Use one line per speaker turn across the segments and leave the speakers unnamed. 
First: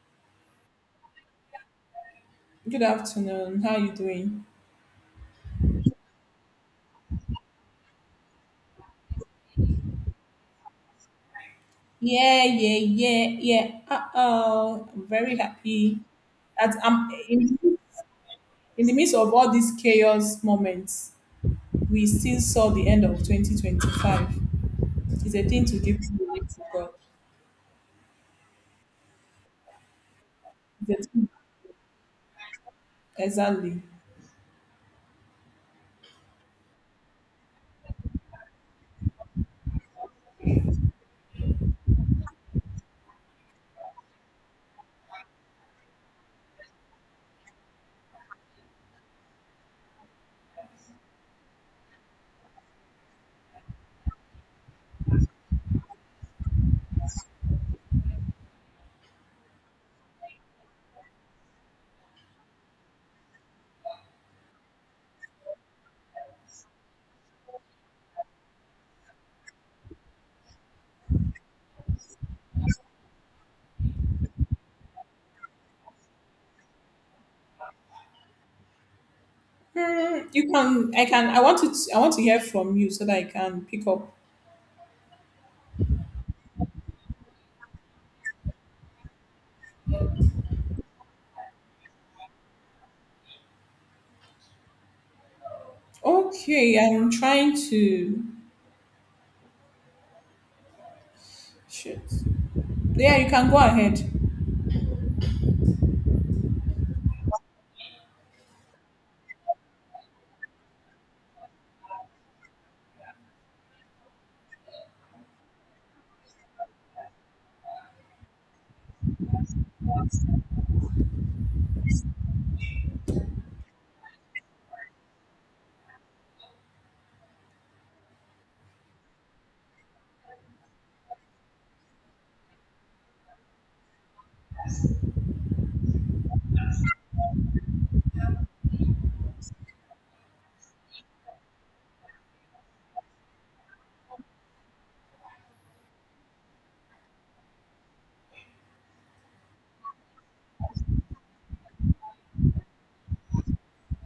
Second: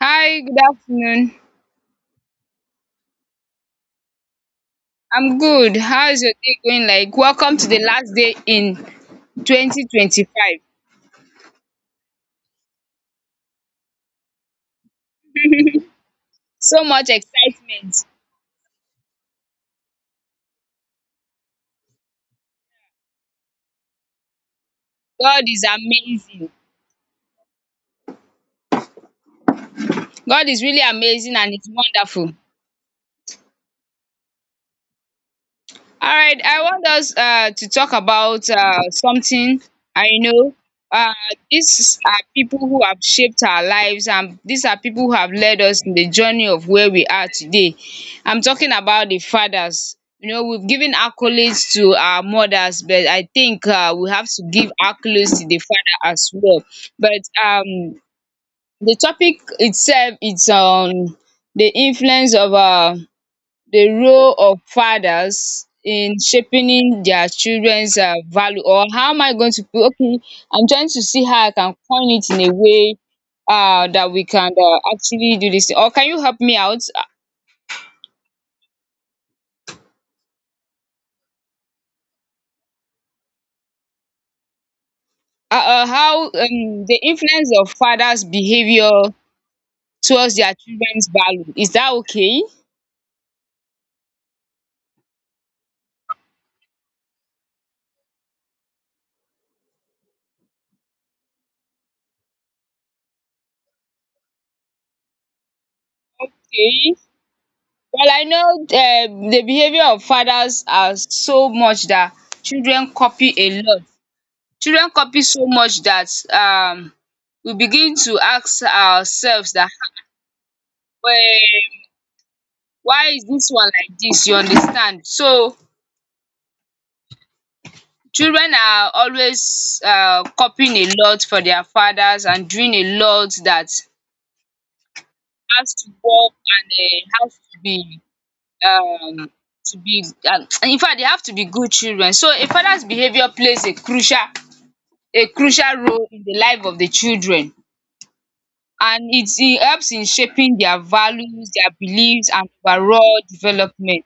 Hi, good afternoon.
Good afternoon. How are you doing?
I'm good. How is your day going like? Welcome to the last day in 2025.
Yeah, yeah, yeah, yeah. Uh-oh. I'm very happy that
So
I'm
much
in,
excitement.
in the midst of all these chaos moments. We still saw the end of 2025. It's a
God is
thing to give glory
amazing.
to God.
God is really
It's a thing-
amazing and it's wonderful.
exactly.
All right, I want us to talk about something I know. Uh, these are people who have shaped our lives, and these are people who have led us in the journey of where we are today. I'm talking about the fathers. You know, we've given accolades to our mothers, but I think we have to give accolades to the father as well. But the topic itself is on the influence of the role of fathers in shaping their children's value, or how am I going to put? Okay, I'm trying to see how I can coin it in a way that we can actually do this, or can you help me out?
Hmm, you can, I want to hear from you so that I can pick up.
How the influence of fathers behaviour towards their children's value, is that okay?
Okay, I'm trying to, shit. Yeah, you can go ahead.
Okay, well I know the behaviour of fathers are so much that children copy a lot. Children copy so much that we begin to ask ourselves that um why is dis one like dis, you understand. So children are always copying a lot from their fathers and doing a lot that has to work and has to be um to be infact they have to be good children. So a father's behaviour plays a crucial role in the life of the children, and it helps in shaping their values, their beliefs and overall development.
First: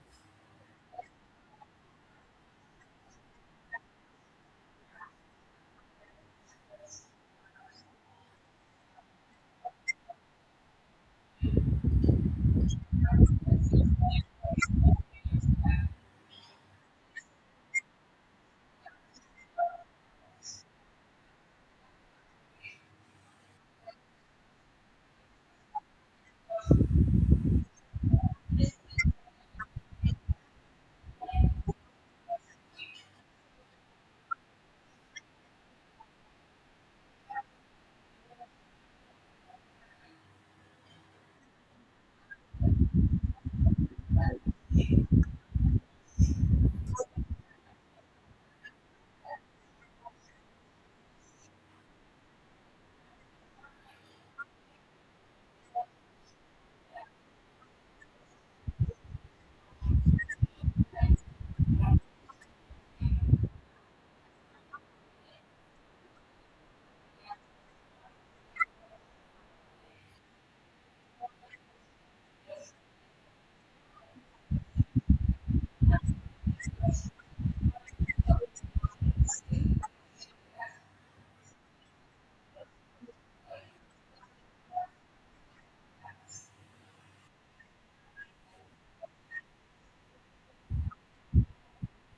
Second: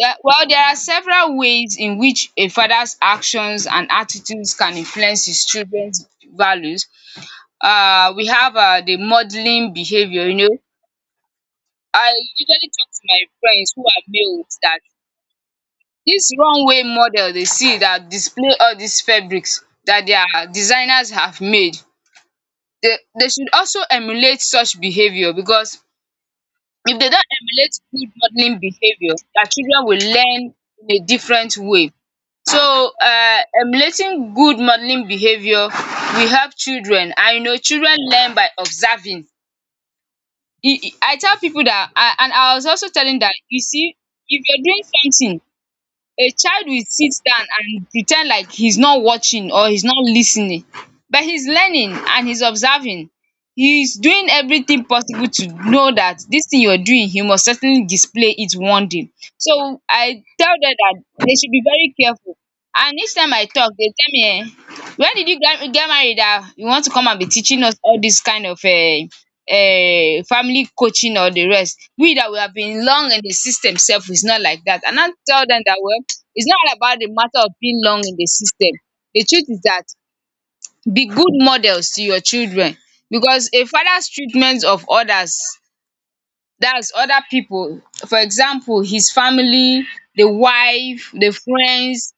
There are several ways in which a father's actions and attitudes can influence his children's values. We have the modelling behaviour, you know. I usually talk to my friends who are males that this runway model they see that display all these fabrics that their designers have made. They should also emulate such behaviour because if they don't emulate good modeling behaviour, their children will learn in a different way. So emulating good modeling behaviour will help children, and you know children learn by observing. I tell pipu dat, and I was also telling dat, you see, if you're doing something a child will sit down and pre ten d like he's not watching or he's not lis ten ing, but he's learning and he's observing. He's doing everything possible to know that dis thing you're doing you must certainly display it one day. So I tell dem dat they should be very careful, and each time I talk dey tell me when did you get married dat you want to come and be teaching us all dis kind of family coaching or the rest. We that we have been long in the system self is not like that. And I tell them that well, it's not all about the matter of being long in the system. The truth is that be good models to your children, because a father's treatment of others, that's other people, for example his family, the wife, the friends,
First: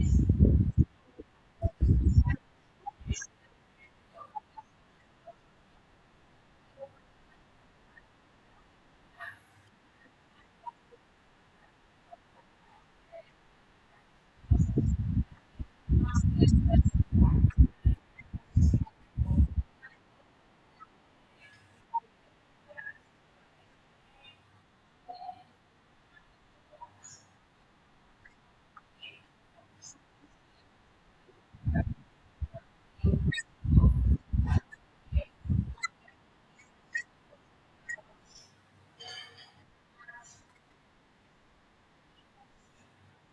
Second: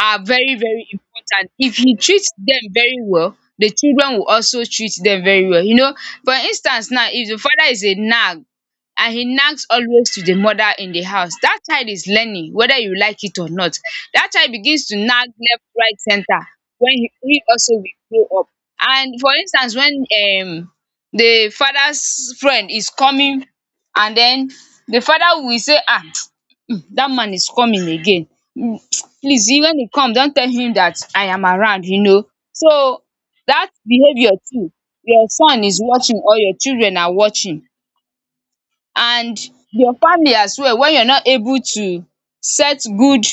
are very very important. If you treat dem very well, the children will also treat dem very well. You know, for instance now, if the father is a nag and he nags always to the mother in the house, dat child is learning whether you like it or not. Dat child begins to nag left, right, centre when he also will grow up. And for instance when the father's friend is coming and den the father will say dat man is coming again. Mm, Please when he come don tell him dat I am around, you know. So dat behaviour too, your son is watching or your children are watching, and your family as well. When you are not able to set good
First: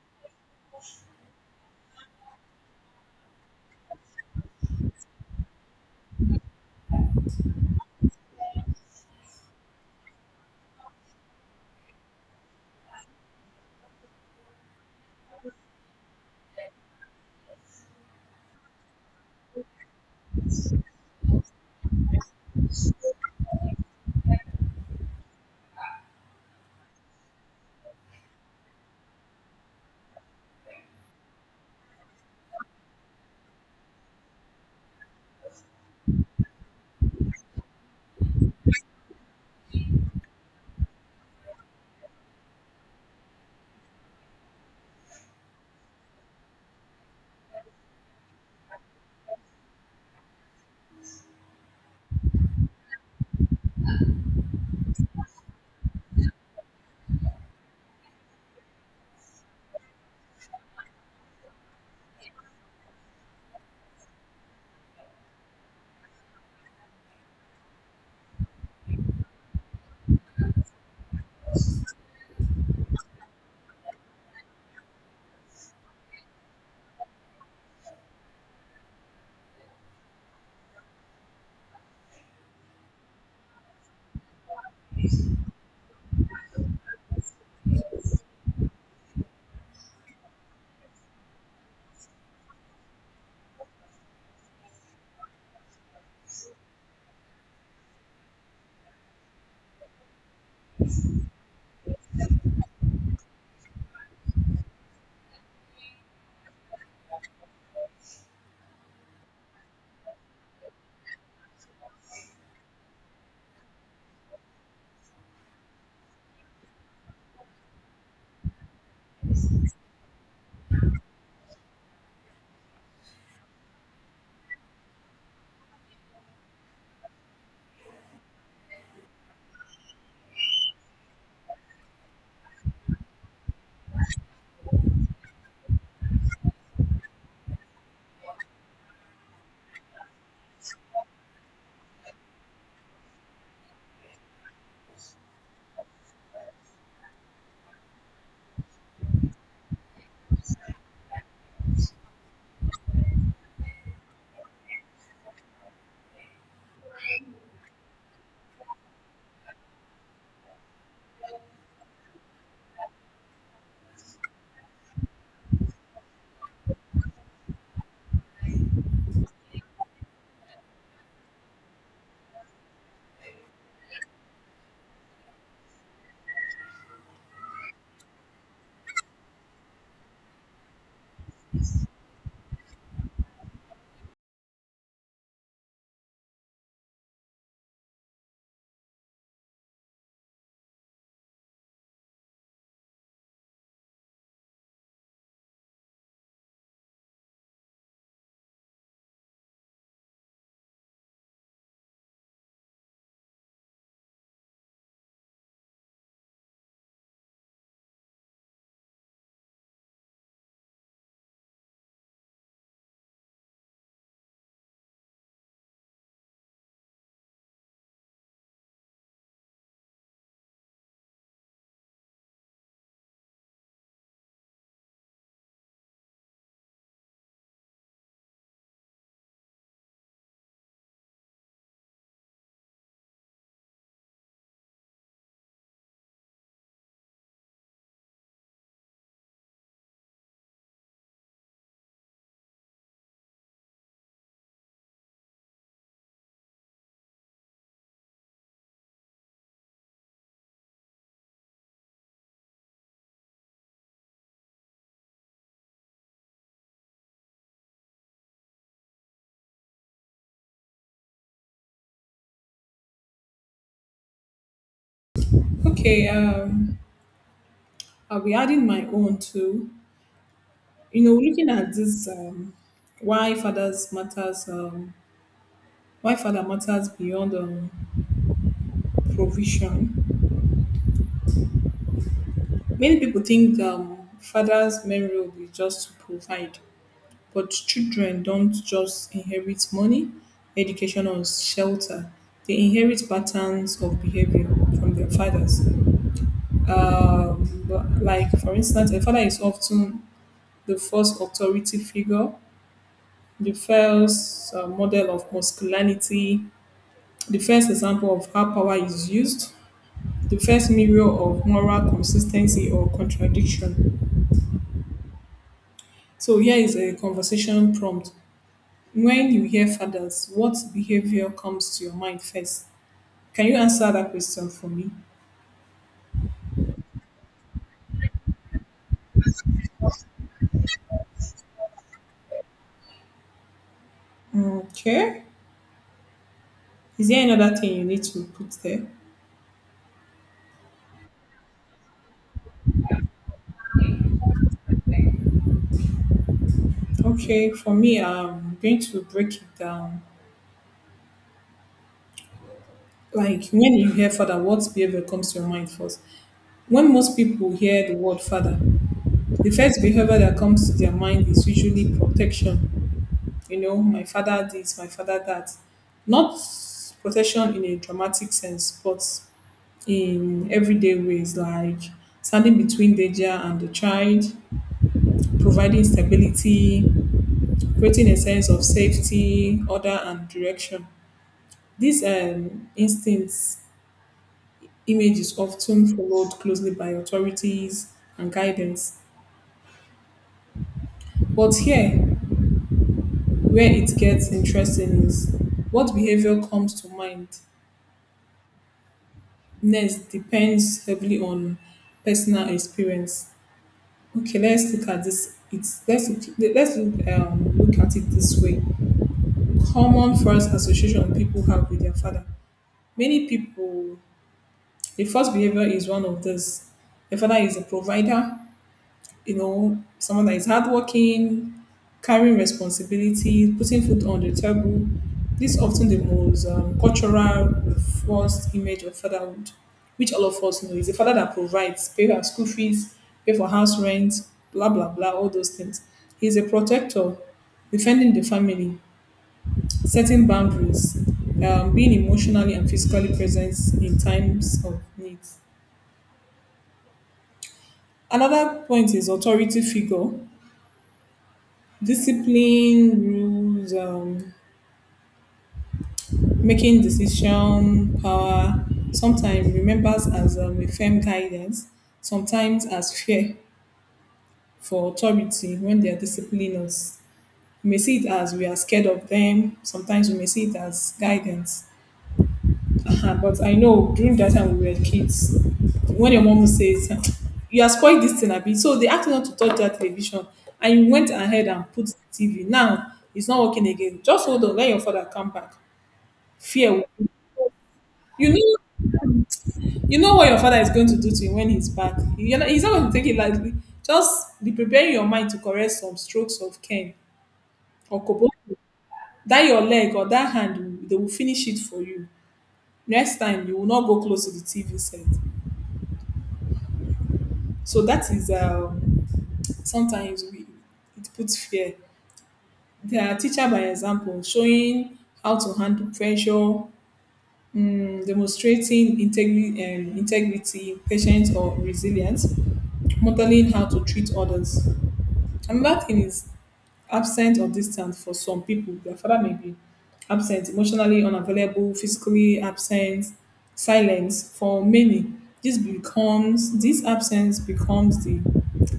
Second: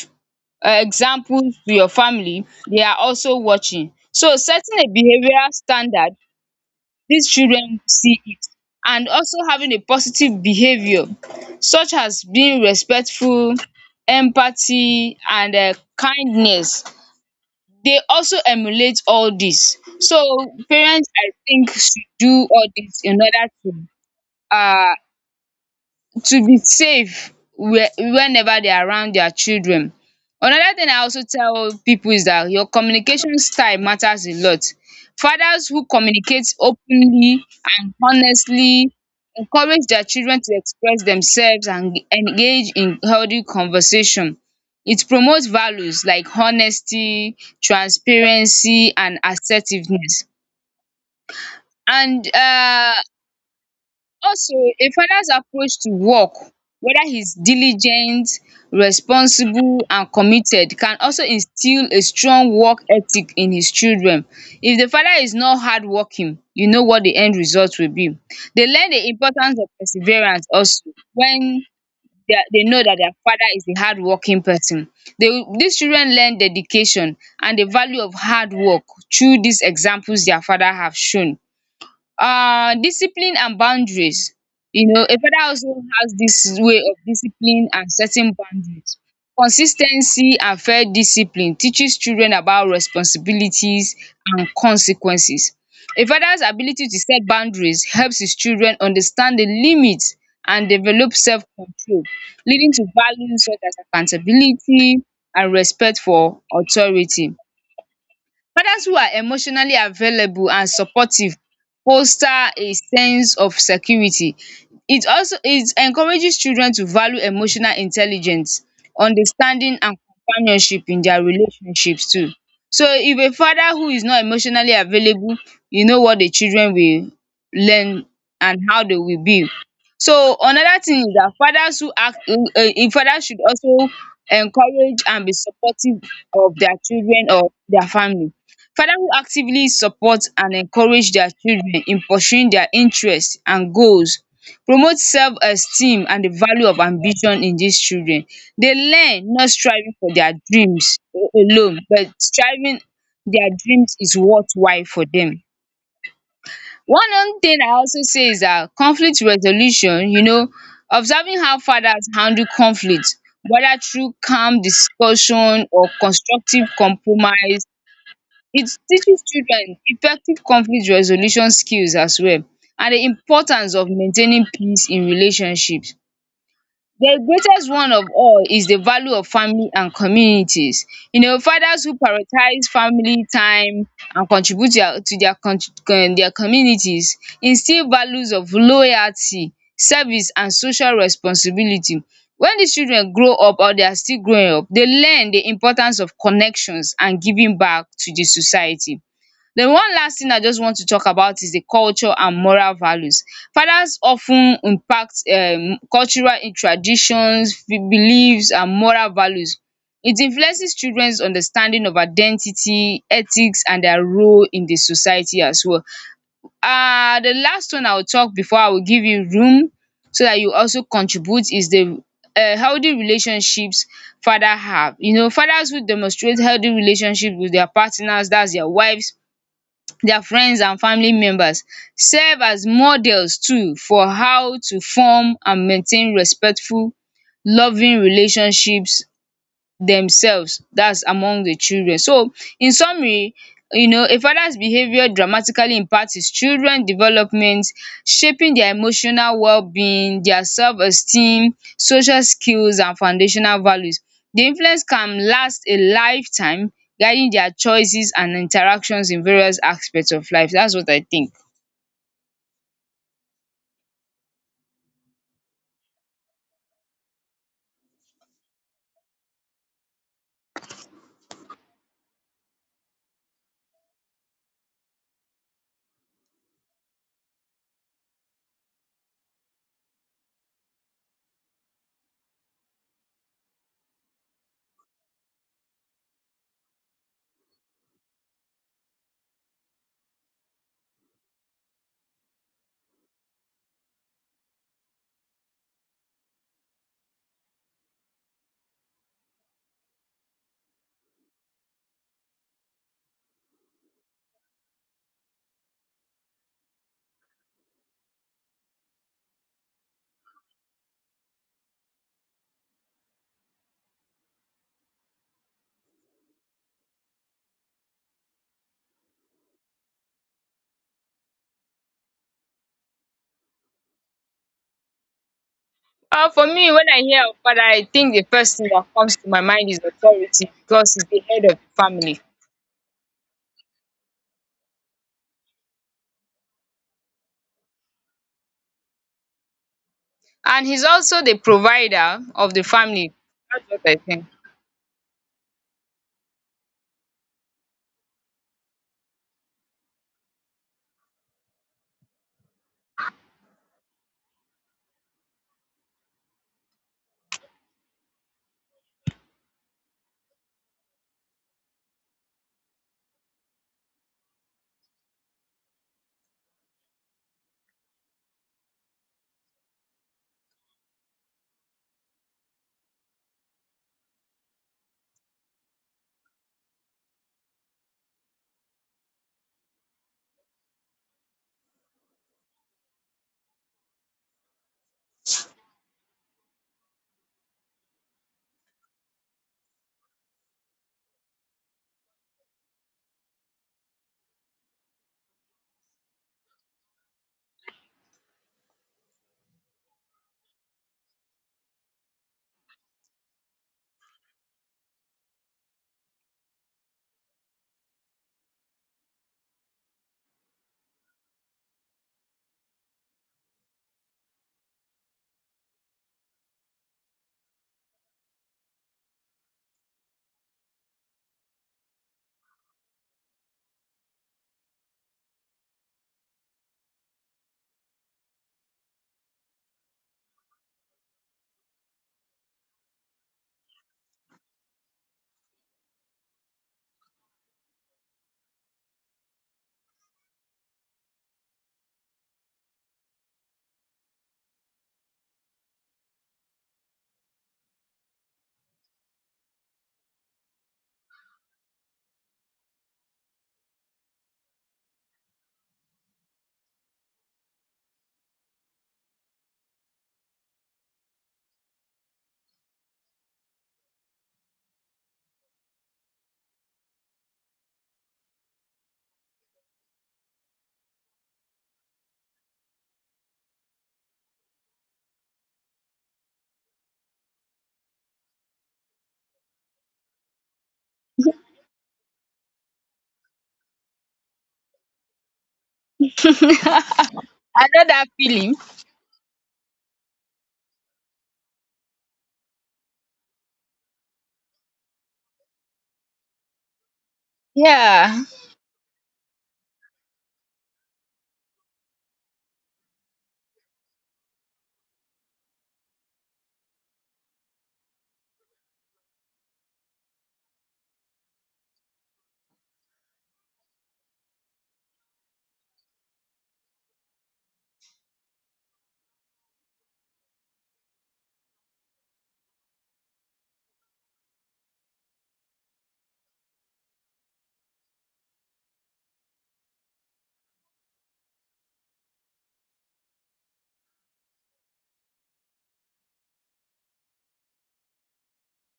example to your family they are also watching. So setting a behavioural standard, these children see it, and also having a positive behaviour such as being respectful, empathy and kindness. They also emulate all these. So parents I think should do all these in order to um be safe where whenever they are around their children. Another thing I also tell people is that your communication style matters a lot. Fathers who communicate openly and honestly encourage their children to express themselves and engage in healthy conversation. It promotes values like honesty, transparency and assertiveness. And Also, a father's approach to work, whether he's diligent, responsible, and committed, can also instill a strong work ethic in his children. If the father is not hardworking, you know what the end result will be. They learn the importance of perseverance also when they know that their father is a hardworking person. These children learn dedication and the value of hard work through these examples their father have shown. Discipline and boundaries, you know a father also has this way of discipline and setting boundaries. Consis ten cy and fair discipline teaches children about responsibilities and consequences. A father's ability to set boundaries helps his children understand the limit and develop self control, leading to values such as accountability and respect for authority. Fathers who are emotionally available and supportive foster a sense of security. It encourages children to value emotional intelligence, understanding and companionship in their relationships too. So if a father who is not emotionally available, you know what the children will learn and how they will be. So another thing is that fathers who act fathers should also encourage and be supportive of their children or their family. Fathers who actively support and encourage their children in pursuing their interests and goals promote self-esteem and the value of ambition in these children. They learn not striving for their dreams alone, but striving their dreams is worthwhile for them. One other thing I also say is that conflict resolution, you know, observing how fathers handle conflict, whether through calm discussion or constructive compromise, it teaches children effective conflict resolution skills as well, and the importance of maintaining peace in relationships. The greatest one of all is the value of family and communities. You know fathers who prioritize family time and contribute their their communities instill values of loyalty, service and social responsibility. When dis children grow up or they are still growing up, they learn the importance of connections and giving back to the society. Then one last thing I just want to talk about is the culture and moral values. Fathers of ten impact cultural in traditions, beliefs and moral values. It influences children's understanding of identity, ethics and their role in the society as well. The last one I will talk before I will give you room so that you also contribute is the healthy relationships father have. You know fathers who demonstrate healthy relationship with their partners, dats their wives, their friends and family members, serve as models too for how to form and maintain respectful loving relationships themselves, that's among the children. So in summary, you know a father's behavior dramatically impacts his children development, shaping their emotional well-being, their self-esteem, social skills and foundational values. The influence can last a lifetime, guiding their choices and interactions in various aspects of life. That's what I think.
Okay, um, I'll be adding my own too. You know, looking at this, why fathers matters, why father matters beyond provision. Many people think father's main role is just to provide, but children don't just inherit money, education, or shelter. They inherit patterns of behavior from their fathers. Um, like, for instance, a father is often the first authority figure, the first model of masculinity, the first example of how power is used, the first mirror of moral consistency or contradiction. So here is a conversation prompt. When you hear fathers, what behavior comes to your mind first? Can you answer that question for me?
For me, when I hear of father, I think the first thing that comes to my mind is authority, because he's the head of the family.
Okay. Is there another thing you need to put there?
And he's also the provider of the family. That's what I think.
Okay, for me, I'm going to break it down. Like, when you hear father, what behavior comes to your mind first? When most people hear the word father, the first behavior that comes to their mind is usually protection. You know, my father this, my father that. Not protection in a dramatic sense, but in everyday ways, like standing between danger and the child, providing stability, creating a sense of safety, order, and direction. These instincts image is often followed closely by authorities and guidance. But here, where it gets interesting is what behavior comes to mind next depends heavily on personal experience. Okay, let's look at this. Let's look at it this way. Common first association people have with their father. Many people, the first behavior is one of this. The father is a provider, you know, someone that is hardworking, carrying responsibility, putting food on the table. This is often the most cultural first image of fatherhood, which all of us know. It's a father that provides, pay our school fees, pay for house rent, blah, blah, blah, all those things. He's a protector, defending the family, setting boundaries, being emotionally and physically present in times of need. Another point is authority figure, discipline, rules, making decision power, sometimes remembers as a firm guidance, sometimes as fear for authority. When they are disciplining us, we may see it as we are scared of them; sometimes we may see it as guidance. Uh-huh. But I know during that time we were kids, when your mom says you are spoiled, this thing abi, so they asked you not to touch that television and you went ahead and put the TV, now it's not working again. Just hold on, let your father come back. Fear.
I know that
You
feeling.
know, you know what your father is going to do to you when he's back. You're not, He's not going to take it lightly. Just be preparing your mind to correct some strokes of cane or
Yeah.
kobodo.
A
That your leg or that hand, they will finish it for you. Next time, you will not go close to the TV set. So that is sometimes we, it puts fear. They are teacher by example, showing how to handle pressure, mm, demonstrating integrity, patience, or resilience, modeling how to treat others. Another thing is absent or distant. For some people, their father may be absent, emotionally unavailable, physically absent, silence. For many, this becomes this absence becomes the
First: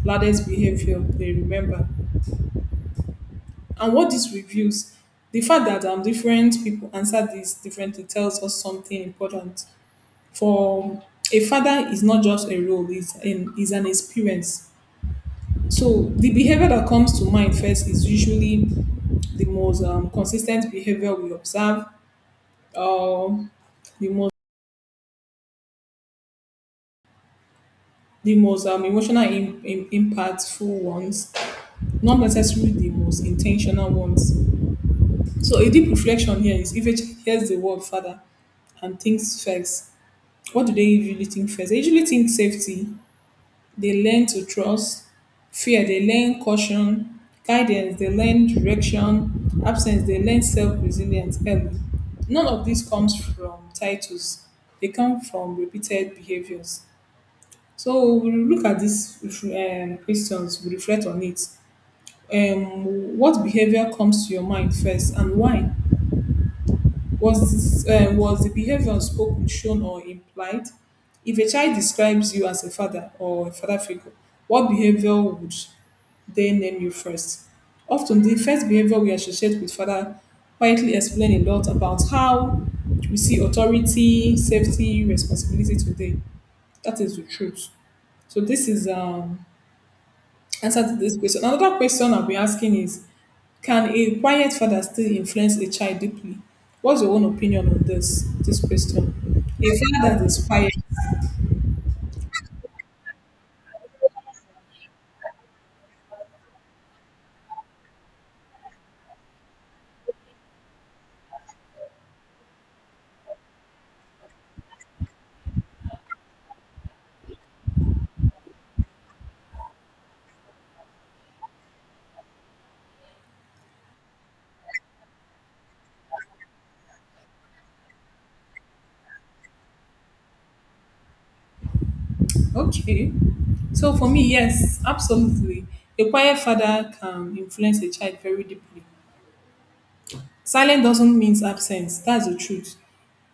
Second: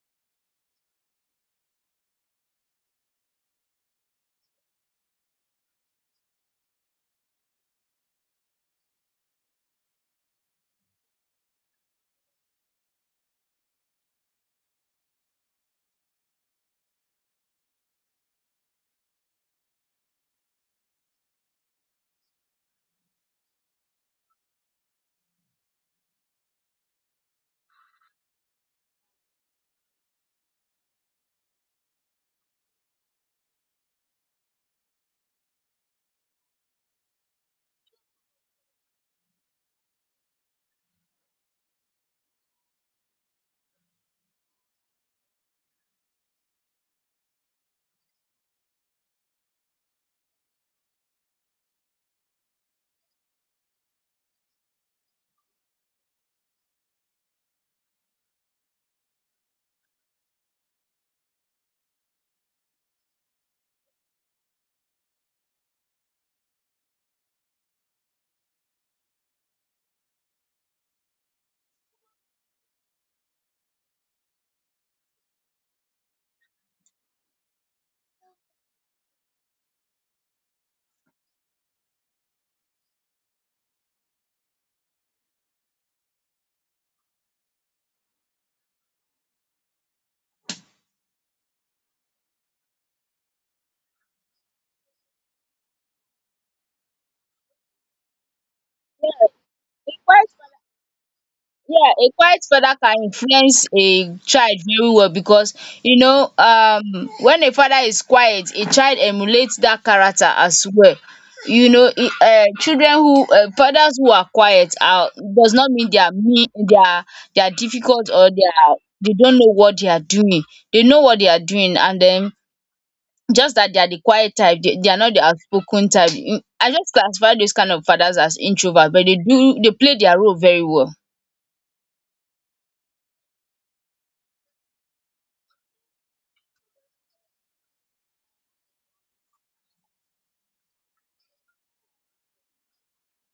loudest behavior they remember. And what this reveals, the fact that different people answer this differently, tells us something important. For a father is not just a role, is an experience. So the behavior that comes to mind first is usually the most consistent behavior we observe, um, the most the most emotional impactful ones, not necessarily the most intentional ones. So a deep reflection here is, if a child hears the word father and thinks first, what do they usually think first? They usually think safety. They learn to trust. Fear, they learn caution. Guidance, they learn direction. Absence, they learn self resilience early. None of this comes from titles, they come from repeated behaviors. So we look at these questions, we reflect on it. What behavior comes to your mind first and why? Was was the behavior spoken, shown, or implied? If a child describes you as a father or a father figure, what behavior would they name you first? Often, the first behavior we associate with father quietly explain a lot about how we see authority, safety, responsibility today. That is the truth. So this is answer to this question. Another question I'll be asking is, can a quiet father still influence a child deeply? What's your own opinion on this question? A father that
quiet
is
father,
quiet.
yeah, a quiet father can influence a child very well, because you know, when a father is quiet, a child emulates that character as well. You know, children who fathers who are quiet are does not mean they are mean, they are difficult, or they don't know what they are doing. They know what they are doing, and then just that they are the quiet type. They are not the outspoken type. I just classify those kind of fathers as introvert, but they do, they play their role very well.
Okay. So for me, yes, absolutely. A quiet father can influence a child very deeply. Silence doesn't mean absence. That's the truth.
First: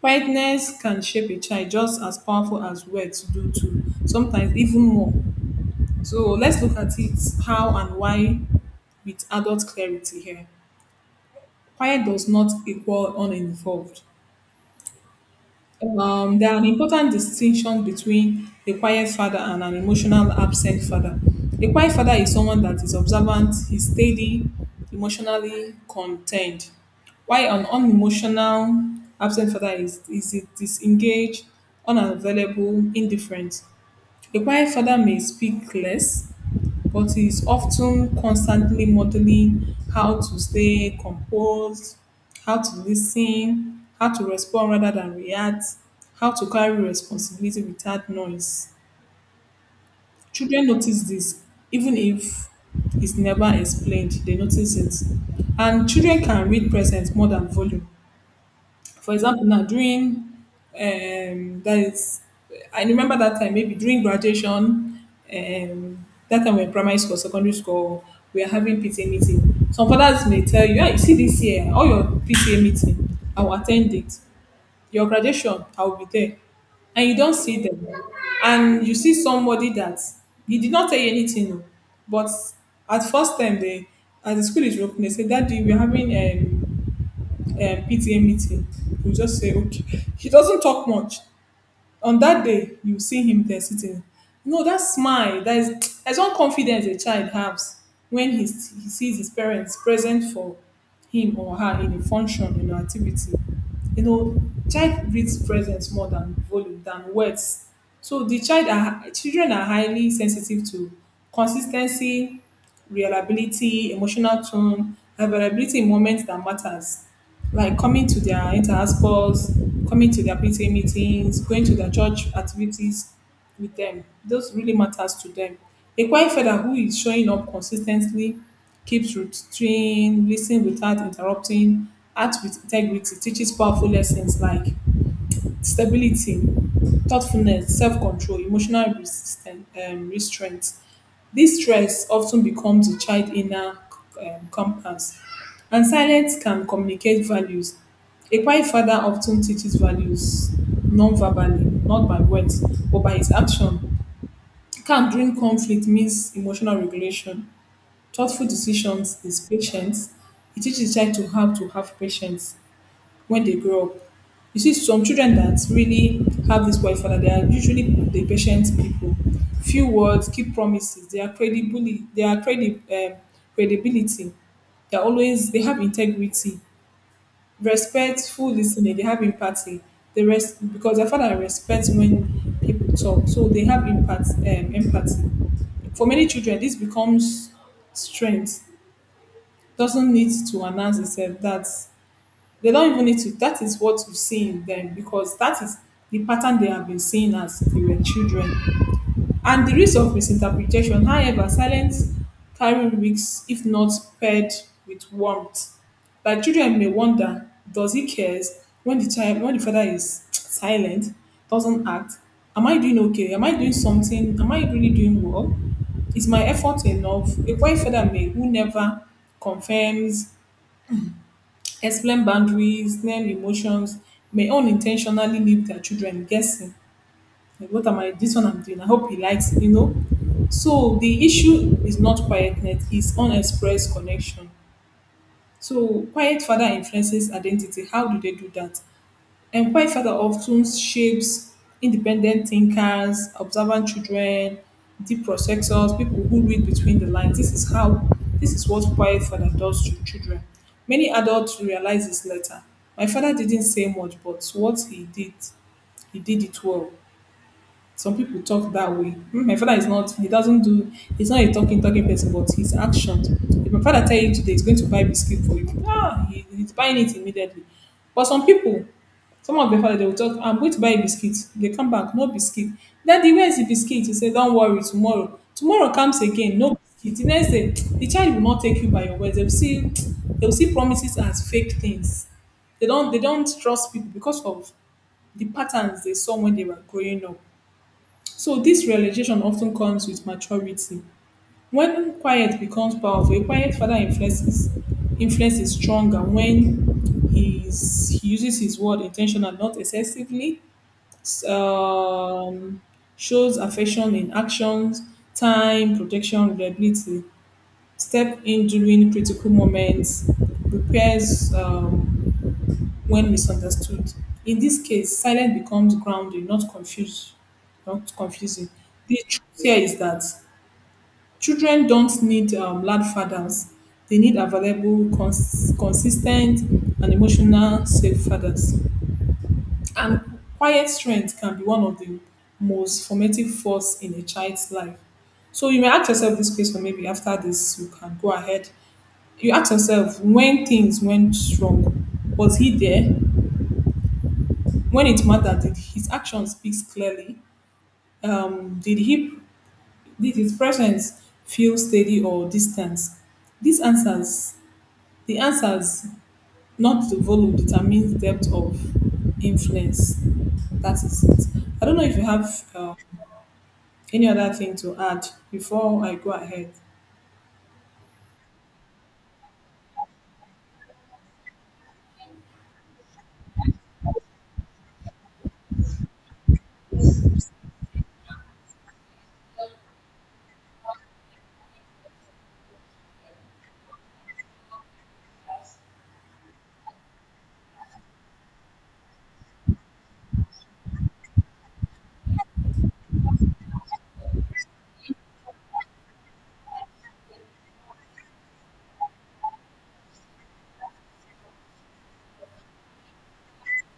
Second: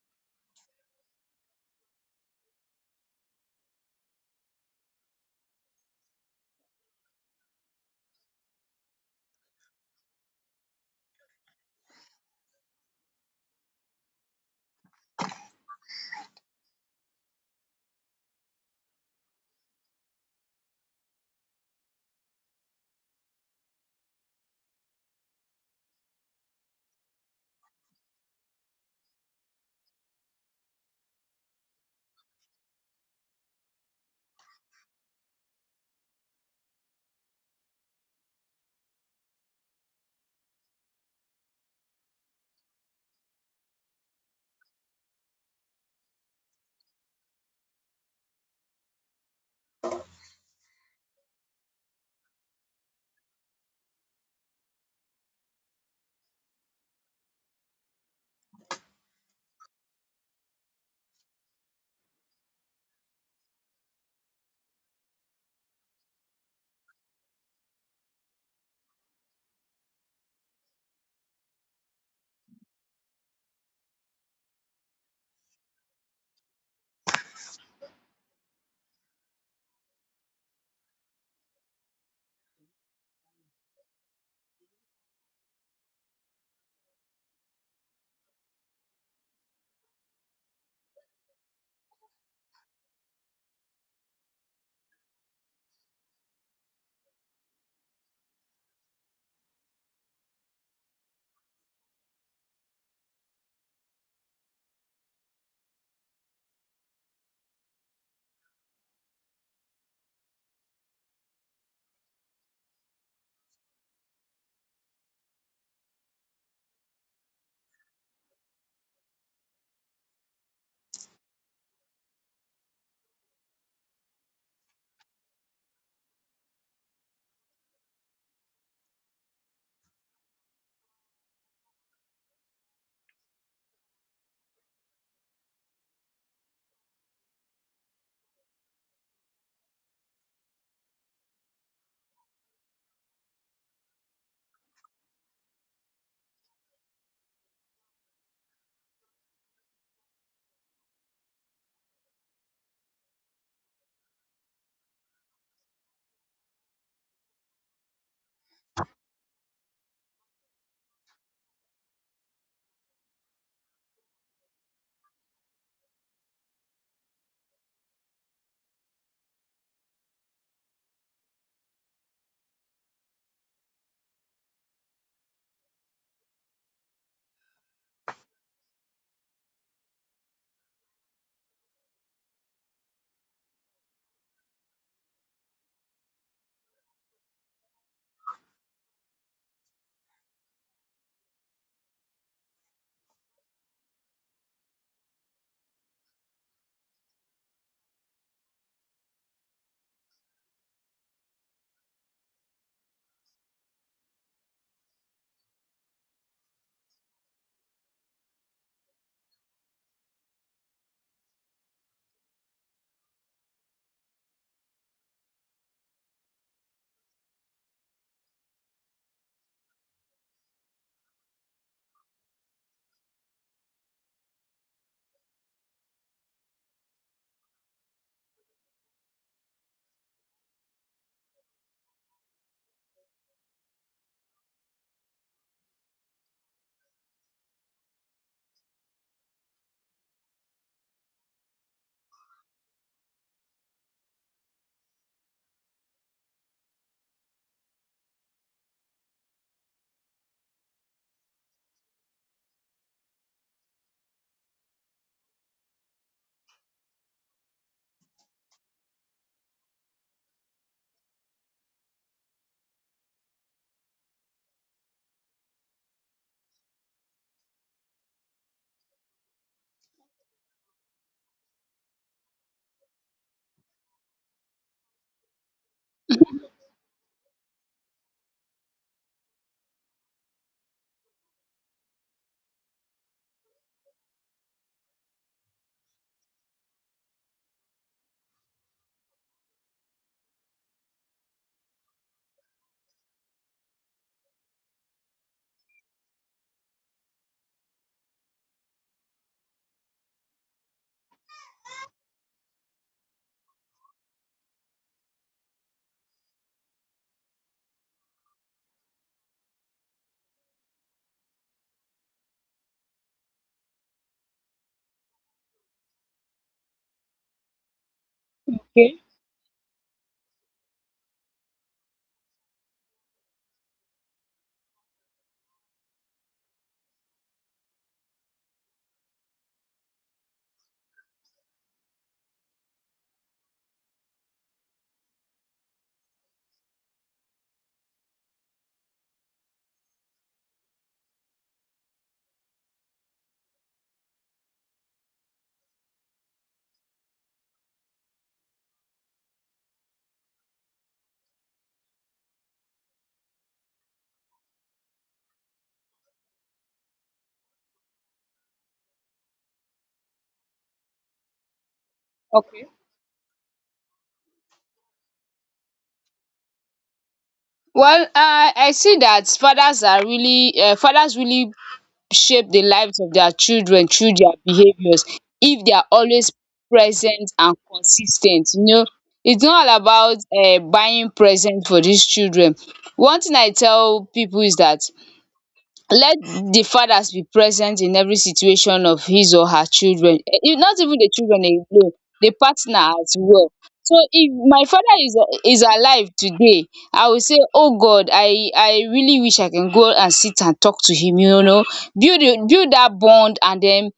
Quietness can shape a child just as powerful as words do too, sometimes even more. So let's look at it, how and why, with adult clarity here. Quiet does not equal uninvolved. There are an important distinction between a quiet father and an emotional absent father. A quiet father is someone that is observant, he's steady, emotionally contained, while an unemotional absent father is disengaged, unavailable, indifferent. A quiet father may speak less, but is of ten constantly modeling how to stay composed, how to lis ten, how to respond rather than react, how to carry responsibility without noise. Children notice this, even if it's never explained, they notice it. And children can read presence more than volume. For example, now during that is I remember that time, maybe during graduation, that time we we're in primary school, secondary school, we are having PTA meeting. Some fathers may tell you, "Ah, you see this year, all your PTA meeting, I will attend it. Your graduation, I will be there." And you don't see them. And you see somebody that he did not tell you anything, oh, but at first time they, as the school is open, they say, "Daddy, we're having PTA meeting," he'll just say, okay. He doesn't talk much. On that day, you see him there sitting. No, that smile, there's one confidence a child has when he sees his parents present for him or her in a function, in an activity. You know, child reads presence more than volume, than words. So children are highly sensitive to consistency, reliability, emotional tone, availability in moments that matters, like coming to their interspores, coming to their PTA meetings, going to their church activities with them. Those really matters to them. A quiet father who is showing up consistently, keeps routine, listens without interrupting, acts with integrity, teaches powerful lessons like stability, thoughtfulness, self-control, emotional resistance, restraint. This stress often becomes the child inner compass, and silence can communicate values. A quiet father often teaches values non-verbally, not by words, but by his action. Calm during conflict means emotional regulation. Thoughtful decisions is patience. It teaches the child to have patience when they grow up. You see, some children that really have this white father, they are usually the patient people. Few words, keep promises. They are credibility. Credibility. They are always. They have integrity, respectful listening. They have empathy. They rest because their father respects when people talk, so they have empathy. For many children, this becomes strength. Doesn't need to announce itself. That's they don't even need to that is what you see in them, because that is the pattern they have been seeing as they were children. And the risk of misinterpretation, however, silence carry risks if not paired with warmth. Like, children may wonder, does he cares, when the father is silent, doesn't act. Am I doing okay? Am I doing something? Am I really doing well? Is my effort enough? A quiet father may, who never confirms, explain boundaries, name emotions, may unintentionally leave their children guessing. Like, what am I? This one I'm doing, I hope he likes it, you know. So the issue is not quietness, it's unexpressed connection. So quiet father influences identity. How do they do that? Employed father often shapes independent thinkers, observant children, deep processors, people who read between the lines. This is what quiet father does to children. Many adults realize this later. My father didn't say much, but what he did it well. Some people talk that way. My father is not, he doesn't he's not a talking, talking person, but his actions. If my father tell you today he's going to buy biscuit for you, he's buying it immediately. But some some of their father, they will talk, I'm going to buy a biscuit. They come back, no biscuit. Daddy, where's the biscuit? You say, don't worry, tomorrow. Tomorrow comes again, no biscuit. The next day, the child will not take you by your words. They'll see promises as fake things. They don't trust people because of the patterns they saw when they were growing up. So this realization often comes with maturity. When quiet becomes powerful, a quiet father influence is stronger when he uses his word intentional, not excessively. s- Um, Shows affection in actions, time, protection, reliability. Step in during critical moments, repairs. When misunderstood. In this case, silence becomes grounding, not not confusing.
Okay.
The truth here is that children don't need loud fathers; they need available, consistent, and emotional safe fathers. And quiet strength can be one of the most formative force in a child's life. So you may ask yourself this question maybe after this you can go ahead. You ask yourself when things went wrong, was he there? When it mattered, did his action speaks clearly? Did he did his presence feel steady or distant? These answers, the answers, not the volume, determines depth of influence. That is it. I don't know if you have
Okay.
any other thing to add before I go ahead.
Well, I see that fathers are really fathers really shape the lives of their children through their behaviors if they are always present and consistent. You know, it's not all about buying present for these children. One thing I tell people is that let the fathers be present in every situation of his or her children. Eh, not even the children alone, the partner as well. So if my father is alive today, I will say oh god, I really wish I can go and sit and talk to him, you know, build a- build that bond, and then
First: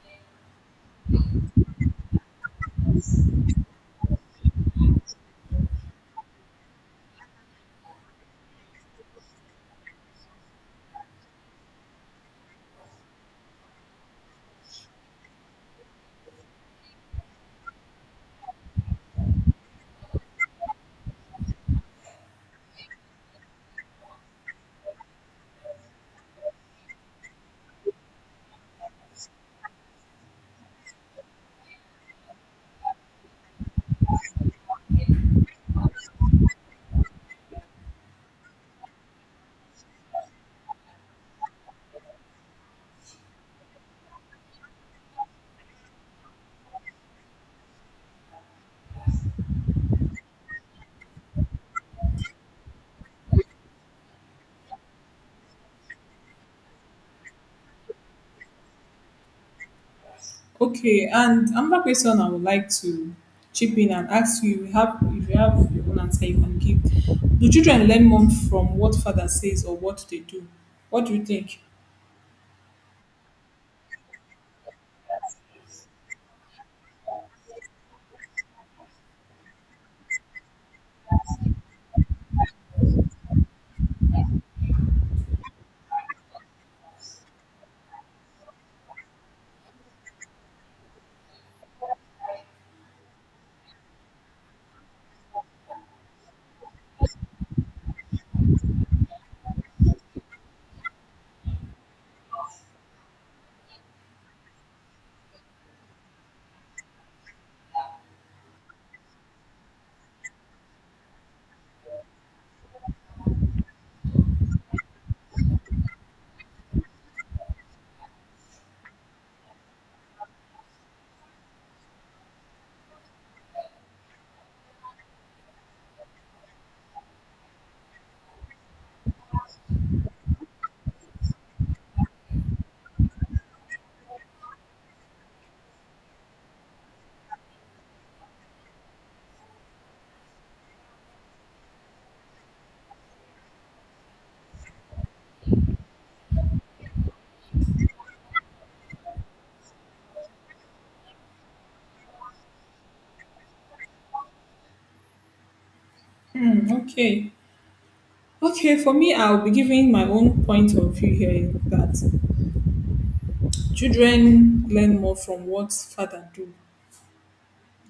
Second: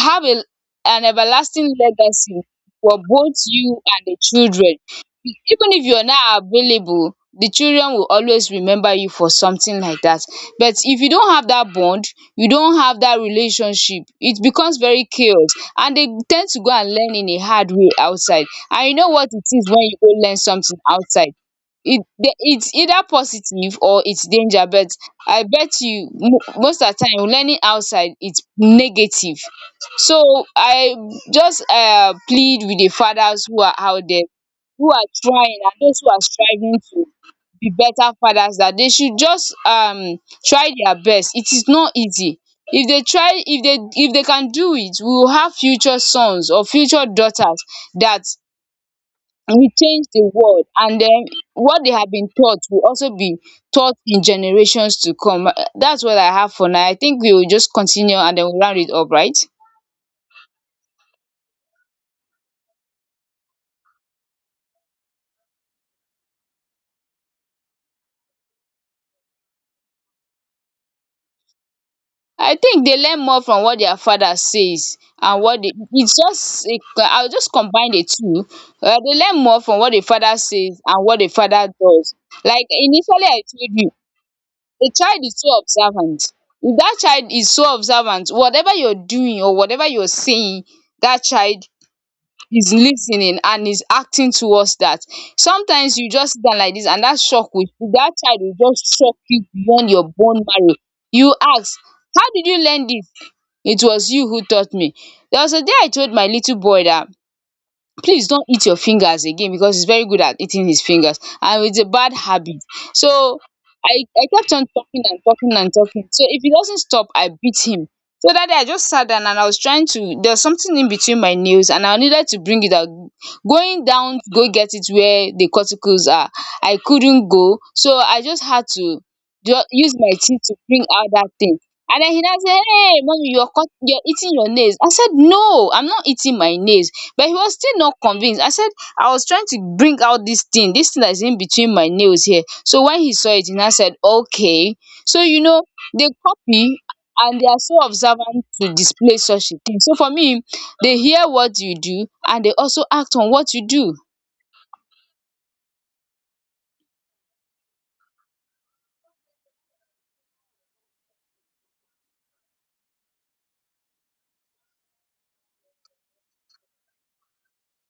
have a an everlasting legacy for both you and the children. Even if you're not available the children will always remember you for something like that. But if you don't have that bond, you don't have that relationship, it becomes very chaos, and they tend to go and learn in a hard way outside. And you know what it is, when you go learn something outside it's either positive or it's danger. But I bet you most at time learning outside it's negative. So I just plead with the fathers who are out there, who are trying and those who are striving to be better fathers, that they should just try their best. It is not easy. If they try, if they can do it, we will have future sons or future daughters that will change the world, and then what they have been taught will also be taught in generations to come. That's what I have for now. I think we will just continue and then we'll round it up, right?
Okay, and another question I would like to chip in and ask you: you have if you have your own answer, you can give. Do children learn more from what father says or what they do? What do you think?
I think they learn more from what their father says, and what they, it's just a, I'll just combine the two. They learn more from what the father says and what the father does. Like initially I told you, the child is so observant. If that child is so observant, whatever you're doing or whatever you're saying, that child is listening and is acting towards that. Sometimes you just sit down like this and that shock will, that child will just shock you beyond your bone marrow. You ask, how did you learn this? It was you who taught me. There was a day I told my little boy that please don't eat your fingers again, because he's very good at eating his fingers and it's a bad habit. So I kept on talking and talking and talking. So if he doesn't stop I beat him. So that day I just sat down and I was trying to, there's something in between my nails and I needed to bring it out. Going down to go get it where the cuticles are, I couldn't go, so I just had to use my teeth to bring out that thing. And then he now said, hey mommy you're cut, you're eating your nails. I said no, I'm not eating my nails. But he was still not convinced. I said I was trying to bring out this thing, this thing that is in between my nails here. So when he saw it he now said okay. So you know they copy, and they are so observant to display such a thing. So for me, they hear what you do and they also act on what you do.
Hmm, okay, okay. For me, I'll be giving my own point of view here that children learn more from what father do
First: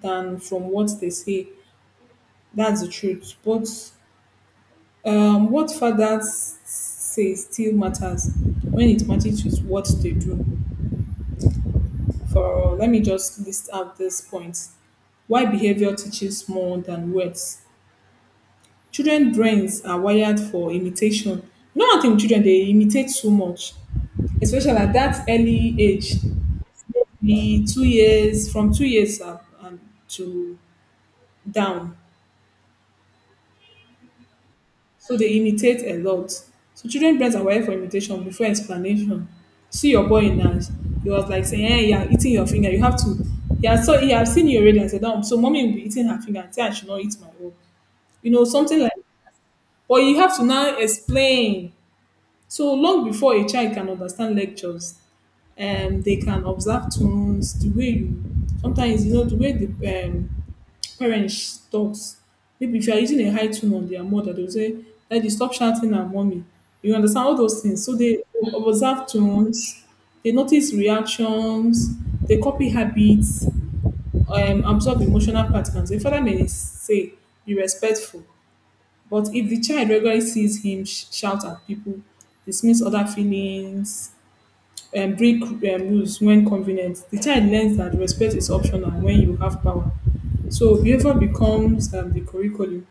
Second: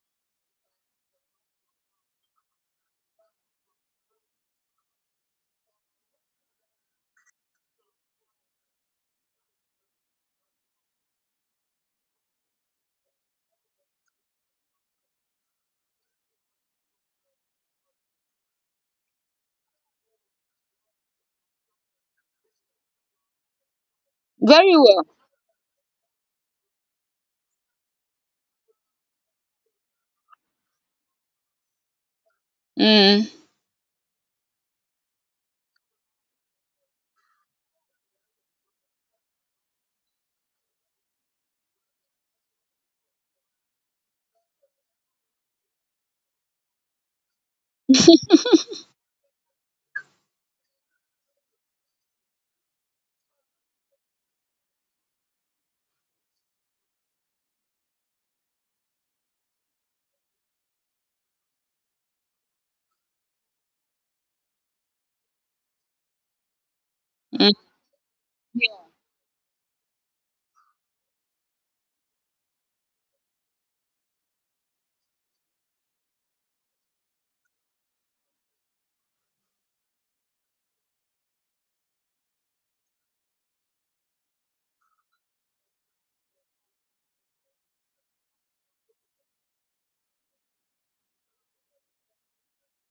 than from what they say. That's the truth. But what father says still matters when it matches with what they do. For let me just list out these points. Why behavior teaches more than words. Children brains are wired for imitation. You know one thing children, they imitate so much, especially
Very
at
well.
that early age, the 2 years, from 2 years up and to down.
mm,
So they imitate a lot. So children brains are wired for imitation before explanation. See your boy in dance. He was like saying, "Hey, you're eating your finger. You have to." Yeah, so he have seen you already and said, so mommy will be eating her finger and say I should not eat my own. You know, something like or you have to now explain. So long before a child can understand lectures, they can observe tunes, the way you sometimes you know the way the parents talks. Maybe if you are using a high tone on their mother, they'll say, "Daddy, stop shouting at mommy." You understand all those
mm
things. So they observe tones, they notice reactions, they copy habits, absorb emotional patterns. The father may say, be respectful. But if the child regularly sees him shout at people, dismiss other feelings, and break rules when convenient, the child learns that respect is optional when you have power. So behavior becomes the curriculum.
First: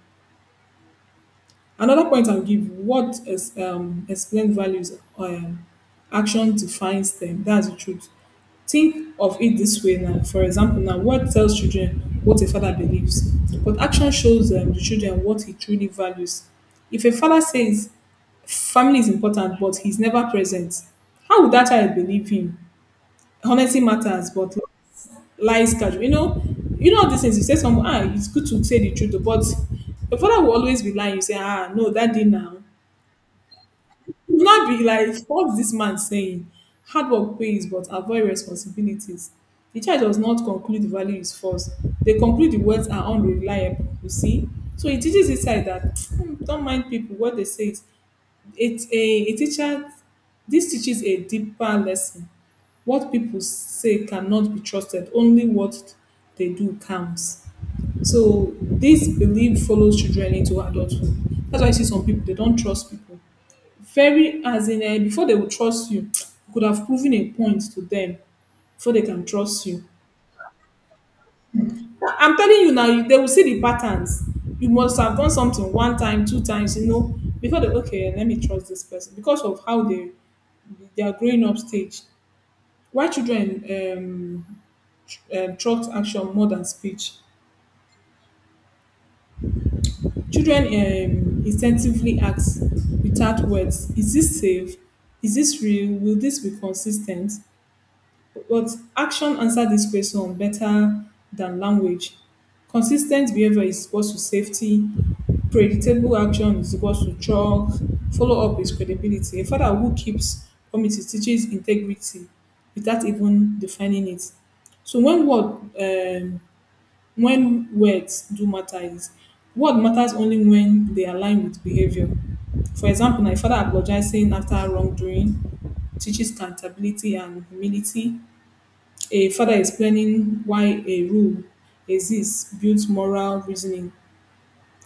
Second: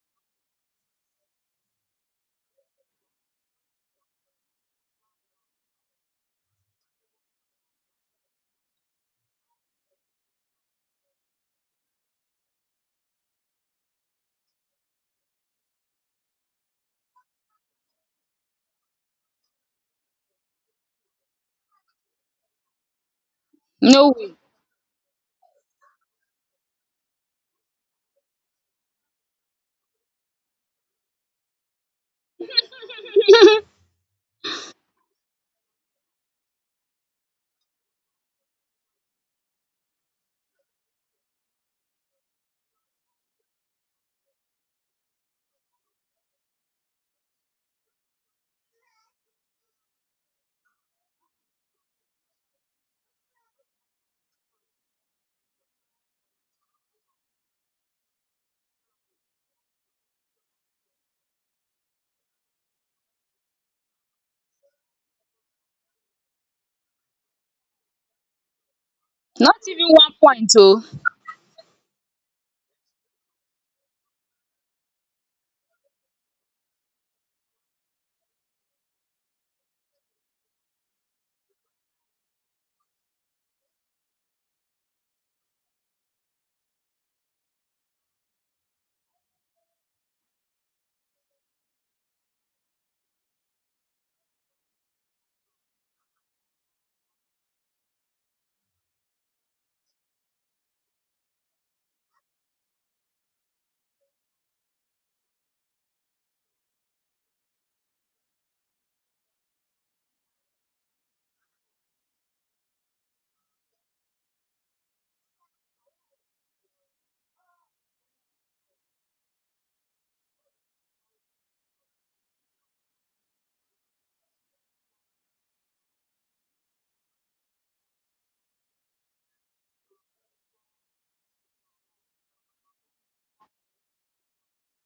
Another point I'll give you, what is explained values, action defines them. That's the truth. Think of it this way now. For example, now word tells children what a father believes, but action shows the children what he truly values. If a father says family is important but he's never present, how would that child believe him? Honesty
no
matters,
way.
but lies casual. You know all these things. You say someone, ah, it's good to say the truth, but your father will always be lying. You say, ah, no, daddy now. You will not be like, what's this man saying? Hard work pays, but avoid responsibilities. The child does not conclude the value is false. They conclude the words are unreliable, you see. So it teaches this side that "Hmm, don't mind people, what they say." is It a teacher This teaches a deeper lesson. What people say cannot be trusted. Only what they do counts. So this belief follows children into adulthood. That's why I see some people they don't trust people. Very as in eh, before they will trust you, you could have proven a point to them before they can
Not
trust you.
even one point. Oh, all
I'm telling you now, you, they will see the patterns. You must have done something one time, two times, you know, before they okay, let me trust this person because of how they their growing up stage. Why children trust action more than speech? Children instinctively ask without words: Is this safe? Is this real? Will this be consistent? But action answer this question better than language. Consistent behavior is equals to safety. Predictable action is equals to trust. Follow up is credibility. A father who keeps promises teaches integrity without even defining it. So when word when words do matter is word matters only when they align with behavior. For example, now a father apologizing after wrongdoing teaches accountability and humility, a father explaining why a rule exists builds moral reasoning.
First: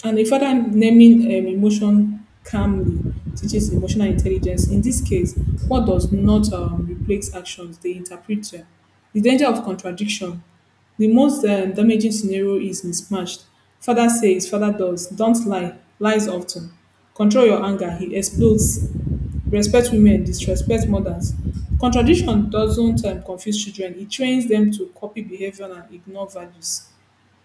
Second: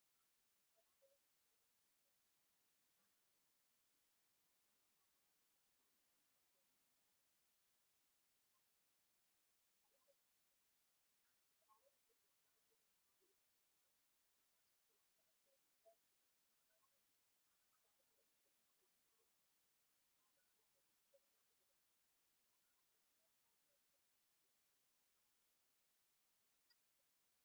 And a father naming emotion calmly teaches emotional intelligence. In this case, what does not replace actions, they interpret them. The danger of contradiction. The most damaging scenario is mismatched. Father says, father does. Don't lie. Lies often. Control your anger. He explodes, respect women, disrespect mothers. Contradiction doesn't confuse children, it trains them to copy behavior and ignore values.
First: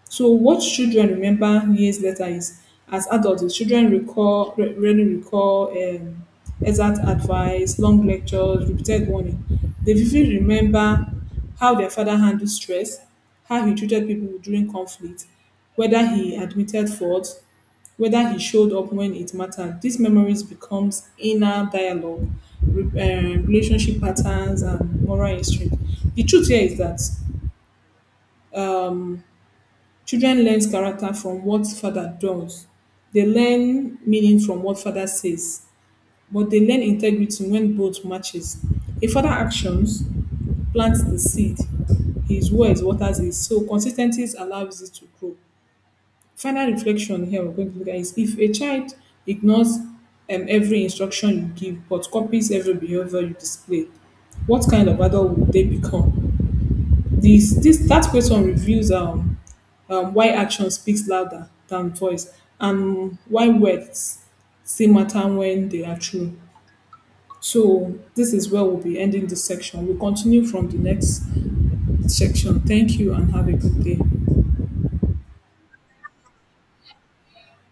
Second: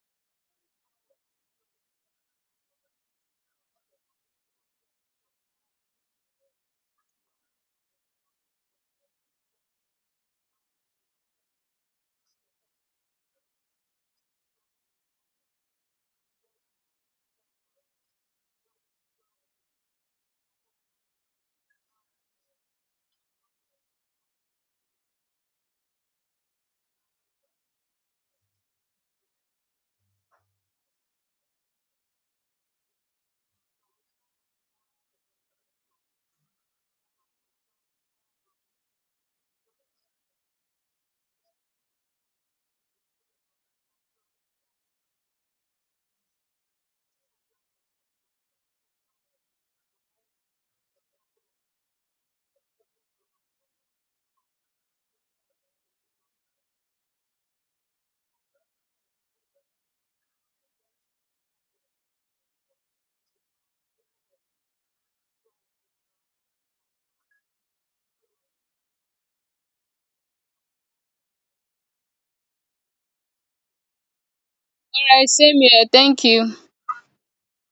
So what children remember years later is, as adults, is children rarely recall exact advice, long lectures, repeated warning. They vividly remember how their father handled stress, how he treated people during conflict, whether he admitted fault, whether he showed up when it mattered. These memories becomes inner dialogue, re- relationship patterns, and moral instinct. The truth here is that um, children learns character from what father does, they learn meaning from what father says, but they learn integrity when both matches. A father actions plants the seed, his words waters it, so consis allows it to grow. Final reflection here we're going to look at is if a child ignores every instruction you give but copies every behavior you display, what kind of adult would they become? This, this that question reveals why action speaks louder than voice, and why words still matter when they are true. So this is where we'll be ending this section. We'll continue from the next section. Thank you and have a good day.
right, same here, thank you.